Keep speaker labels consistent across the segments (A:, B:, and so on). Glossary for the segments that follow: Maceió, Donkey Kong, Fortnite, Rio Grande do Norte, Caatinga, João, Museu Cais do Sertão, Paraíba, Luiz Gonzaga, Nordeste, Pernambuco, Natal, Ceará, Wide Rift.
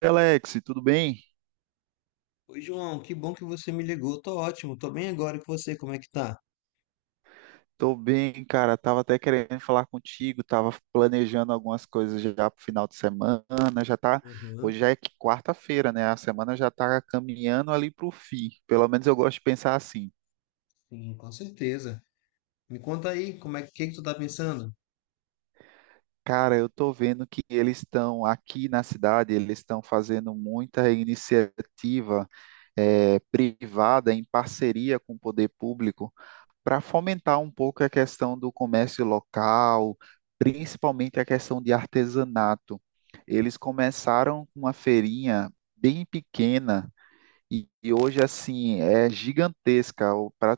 A: Alex, tudo bem?
B: Oi, João, que bom que você me ligou. Tô ótimo, tô bem agora e com você, como é que tá?
A: Tô bem, cara. Tava até querendo falar contigo, tava planejando algumas coisas já pro final de semana. Já tá,
B: Aham,
A: hoje já é quarta-feira, né? A semana já tá caminhando ali pro fim. Pelo menos eu gosto de pensar assim.
B: sim, com certeza. Me conta aí, como é que, que tu tá pensando?
A: Cara, eu tô vendo que eles estão aqui na cidade, eles estão fazendo muita iniciativa privada em parceria com o poder público, para fomentar um pouco a questão do comércio local, principalmente a questão de artesanato. Eles começaram com uma feirinha bem pequena e hoje assim é gigantesca. Para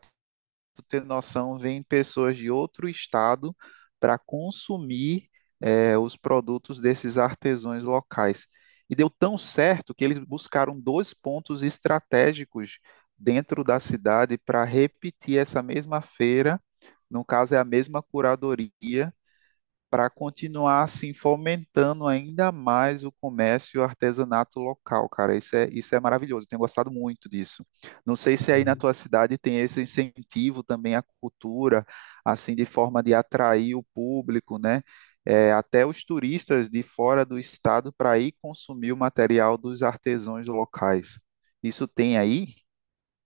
A: tu ter noção, vêm pessoas de outro estado para consumir os produtos desses artesãos locais. E deu tão certo que eles buscaram dois pontos estratégicos dentro da cidade para repetir essa mesma feira, no caso, é a mesma curadoria, para continuar assim fomentando ainda mais o comércio e o artesanato local, cara. Isso é maravilhoso. Eu Tenho gostado muito disso. Não sei se aí na tua cidade tem esse incentivo também à cultura, assim, de forma de atrair o público, né? É, até os turistas de fora do estado para ir consumir o material dos artesãos locais. Isso tem aí?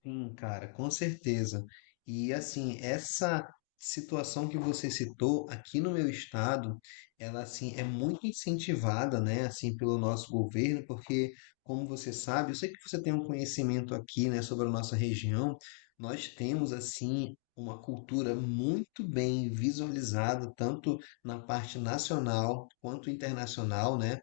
B: Sim, cara, com certeza. E assim, essa situação que você citou aqui no meu estado, ela assim é muito incentivada, né, assim pelo nosso governo, porque como você sabe, eu sei que você tem um conhecimento aqui, né, sobre a nossa região, nós temos assim uma cultura muito bem visualizada tanto na parte nacional quanto internacional, né?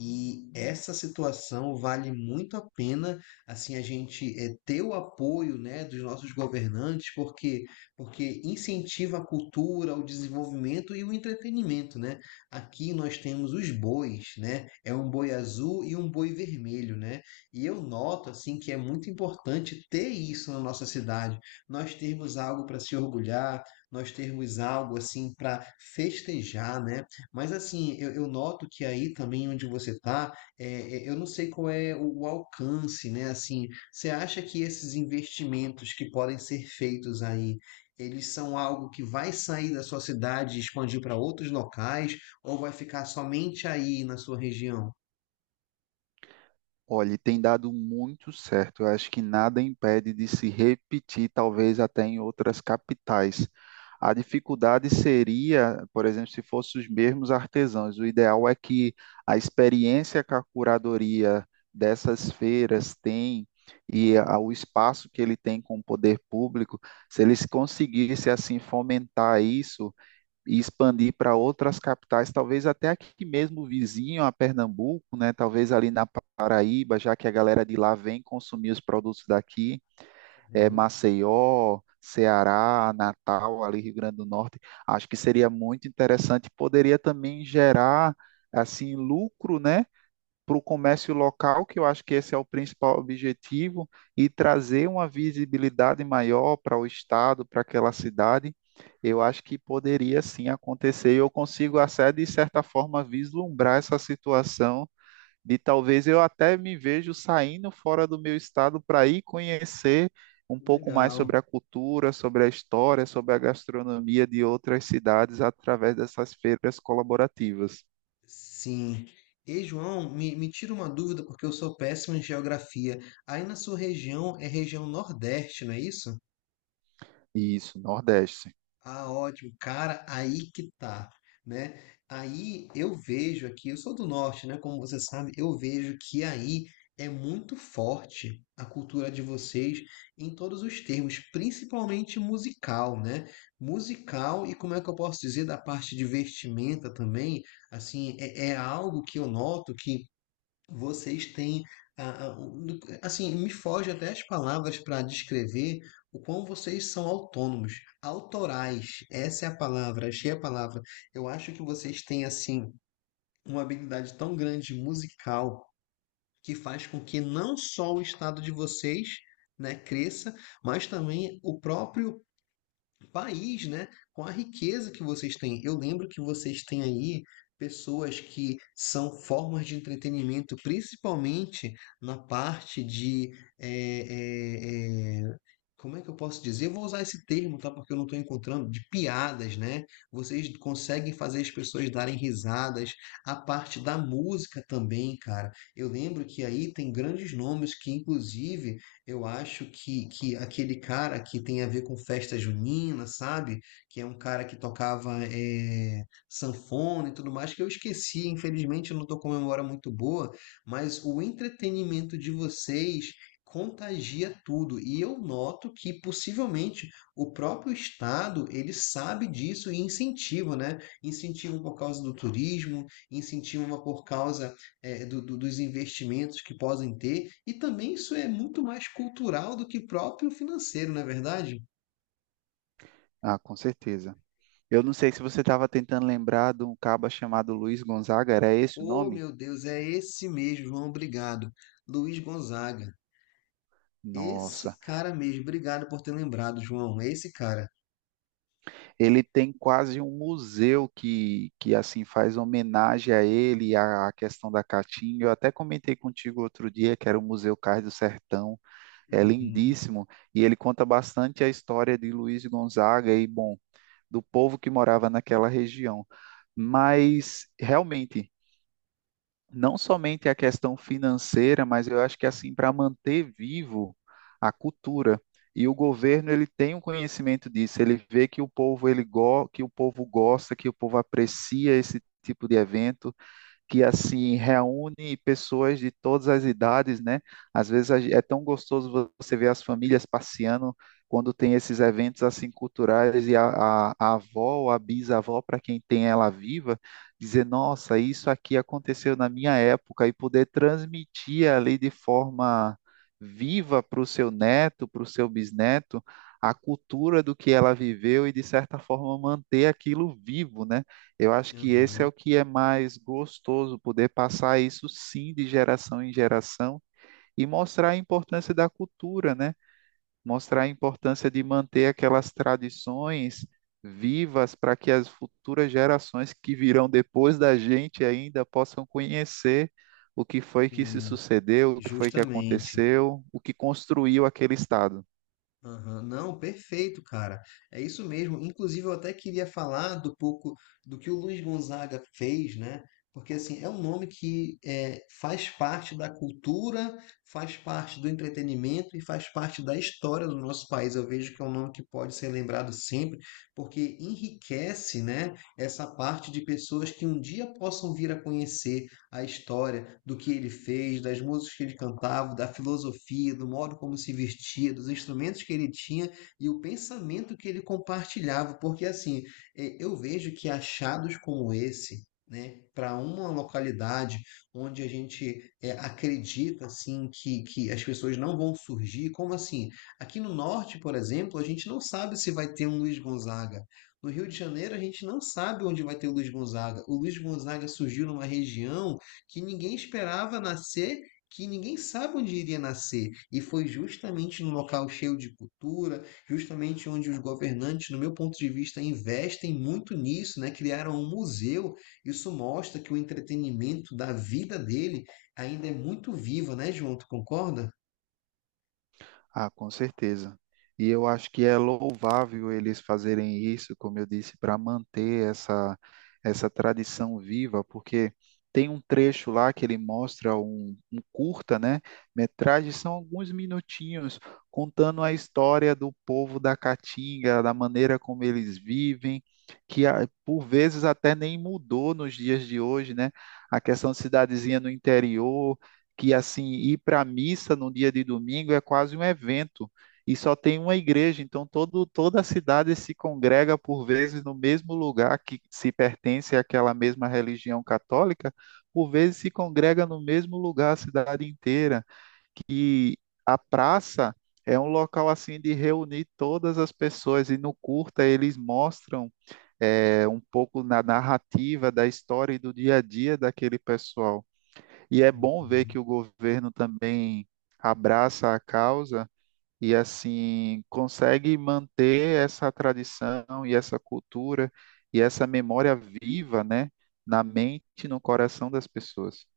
B: E essa situação vale muito a pena assim a gente ter o apoio, né, dos nossos governantes, porque incentiva a cultura, o desenvolvimento e o entretenimento, né? Aqui nós temos os bois, né? É um boi azul e um boi vermelho, né? E eu noto assim que é muito importante ter isso na nossa cidade. Nós temos algo para se orgulhar, nós termos algo assim para festejar, né? Mas assim, eu noto que aí também onde você está é, eu não sei qual é o alcance, né? Assim, você acha que esses investimentos que podem ser feitos aí, eles são algo que vai sair da sua cidade e expandir para outros locais, ou vai ficar somente aí na sua região?
A: Olha, e tem dado muito certo. Eu acho que nada impede de se repetir, talvez até em outras capitais. A dificuldade seria, por exemplo, se fossem os mesmos artesãos. O ideal é que a experiência que a curadoria dessas feiras tem e o espaço que ele tem com o poder público, se eles conseguissem assim fomentar isso e expandir para outras capitais, talvez até aqui mesmo vizinho a Pernambuco, né? Talvez ali na Paraíba, já que a galera de lá vem consumir os produtos daqui, é,
B: Uhum,
A: Maceió, Ceará, Natal, ali Rio Grande do Norte. Acho que seria muito interessante, poderia também gerar assim lucro, né? Para o comércio local, que eu acho que esse é o principal objetivo, e trazer uma visibilidade maior para o estado, para aquela cidade, eu acho que poderia sim acontecer. Eu consigo até, de certa forma, vislumbrar essa situação de talvez, eu até me vejo saindo fora do meu estado para ir conhecer um pouco mais
B: legal.
A: sobre a cultura, sobre a história, sobre a gastronomia de outras cidades através dessas feiras colaborativas.
B: Sim. E João, me tira uma dúvida, porque eu sou péssimo em geografia. Aí na sua região é região Nordeste, não é isso?
A: Isso, Nordeste.
B: Ah, ótimo. Cara, aí que tá, né? Aí eu vejo aqui, eu sou do norte, né? Como você sabe, eu vejo que aí é muito forte a cultura de vocês em todos os termos, principalmente musical, né? Musical. E como é que eu posso dizer da parte de vestimenta também, assim, é algo que eu noto que vocês têm, a- a- um- assim, me foge até as palavras para descrever o quão vocês são autônomos, autorais. Essa é a palavra, achei a palavra. Eu acho que vocês têm, assim, uma habilidade tão grande musical que faz com que não só o estado de vocês, né, cresça, mas também o próprio país, né, com a riqueza que vocês têm. Eu lembro que vocês têm aí pessoas que são formas de entretenimento, principalmente na parte de. eh, eh, eh, Como é que eu posso dizer? Eu vou usar esse termo, tá? Porque eu não estou encontrando, de piadas, né? Vocês conseguem fazer as pessoas darem risadas, a parte da música também, cara. Eu lembro que aí tem grandes nomes que, inclusive, eu acho que aquele cara que tem a ver com festa junina, sabe? Que é um cara que tocava sanfona e tudo mais, que eu esqueci, infelizmente eu não estou com memória muito boa, mas o entretenimento de vocês contagia tudo. E eu noto que possivelmente o próprio Estado, ele sabe disso e incentiva, né? Incentiva por causa do turismo, incentiva por causa dos investimentos que podem ter, e também isso é muito mais cultural do que próprio financeiro, não é verdade?
A: Ah, com certeza. Eu não sei se você estava tentando lembrar de um caba chamado Luiz Gonzaga, era esse o
B: Oh,
A: nome?
B: meu Deus, é esse mesmo, João, obrigado. Luiz Gonzaga,
A: Nossa,
B: esse cara mesmo, obrigado por ter lembrado, João, é esse cara.
A: ele tem quase um museu que assim faz homenagem a ele, à questão da caatinga. Eu até comentei contigo outro dia que era o Museu Cais do Sertão, é
B: Uhum,
A: lindíssimo e ele conta bastante a história de Luiz Gonzaga e, bom, do povo que morava naquela região. Mas realmente não somente a questão financeira, mas eu acho que assim para manter vivo a cultura. E o governo ele tem um conhecimento disso, ele vê que o povo ele go que o povo gosta, que o povo aprecia esse tipo de evento que assim reúne pessoas de todas as idades, né? Às vezes é tão gostoso você ver as famílias passeando quando tem esses eventos assim culturais e a avó ou a bisavó, para quem tem ela viva, dizer, nossa, isso aqui aconteceu na minha época e poder transmitir ali de forma viva para o seu neto, para o seu bisneto, a cultura do que ela viveu e de certa forma manter aquilo vivo, né? Eu acho que esse é
B: uhum,
A: o que é mais gostoso, poder passar isso sim de geração em geração e mostrar a importância da cultura, né? Mostrar a importância de manter aquelas tradições vivas para que as futuras gerações que virão depois da gente ainda possam conhecer o que foi que se
B: hum,
A: sucedeu, o que foi que
B: justamente.
A: aconteceu, o que construiu aquele estado.
B: Aham, não, perfeito, cara. É isso mesmo. Inclusive, eu até queria falar do pouco do que o Luiz Gonzaga fez, né? Porque assim, é um nome que faz parte da cultura, faz parte do entretenimento e faz parte da história do nosso país. Eu vejo que é um nome que pode ser lembrado sempre, porque enriquece, né, essa parte de pessoas que um dia possam vir a conhecer, a história do que ele fez, das músicas que ele cantava, da filosofia, do modo como se vestia, dos instrumentos que ele tinha e o pensamento que ele compartilhava, porque assim, eu vejo que achados como esse, né, para uma localidade onde a gente acredita assim que as pessoas não vão surgir, como assim? Aqui no norte, por exemplo, a gente não sabe se vai ter um Luiz Gonzaga. No Rio de Janeiro, a gente não sabe onde vai ter o Luiz Gonzaga. O Luiz Gonzaga surgiu numa região que ninguém esperava nascer, que ninguém sabe onde iria nascer. E foi justamente num local cheio de cultura, justamente onde os governantes, no meu ponto de vista, investem muito nisso, né? Criaram um museu. Isso mostra que o entretenimento da vida dele ainda é muito vivo, né, João? Tu concorda?
A: Ah, com certeza. E eu acho que é louvável eles fazerem isso, como eu disse, para manter essa, essa tradição viva, porque tem um trecho lá que ele mostra um curta, né? Metragem, são alguns minutinhos contando a história do povo da Caatinga, da maneira como eles vivem, que ah, por vezes até nem mudou nos dias de hoje, né? A questão de cidadezinha no interior que assim ir para a missa no dia de domingo é quase um evento e só tem uma igreja, então toda a cidade se congrega por vezes no mesmo lugar que se pertence àquela mesma religião católica, por vezes se congrega no mesmo lugar a cidade inteira, que a praça é um local assim de reunir todas as pessoas e no curta eles mostram um pouco na narrativa da história e do dia a dia daquele pessoal. E é bom ver
B: Uhum.
A: que o governo também abraça a causa e assim consegue manter essa tradição e essa cultura e essa memória viva, né, na mente e no coração das pessoas.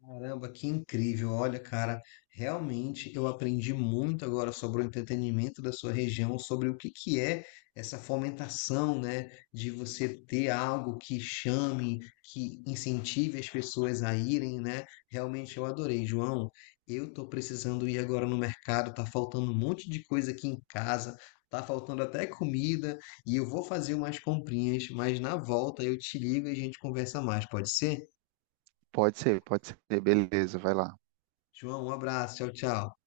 B: Caramba, que incrível! Olha, cara, realmente eu aprendi muito agora sobre o entretenimento da sua região, sobre o que é essa fomentação, né, de você ter algo que chame, que incentive as pessoas a irem, né? Realmente eu adorei, João. Eu tô precisando ir agora no mercado, tá faltando um monte de coisa aqui em casa, tá faltando até comida, e eu vou fazer umas comprinhas, mas na volta eu te ligo e a gente conversa mais, pode ser?
A: Pode ser, beleza, vai lá.
B: João, um abraço, tchau, tchau.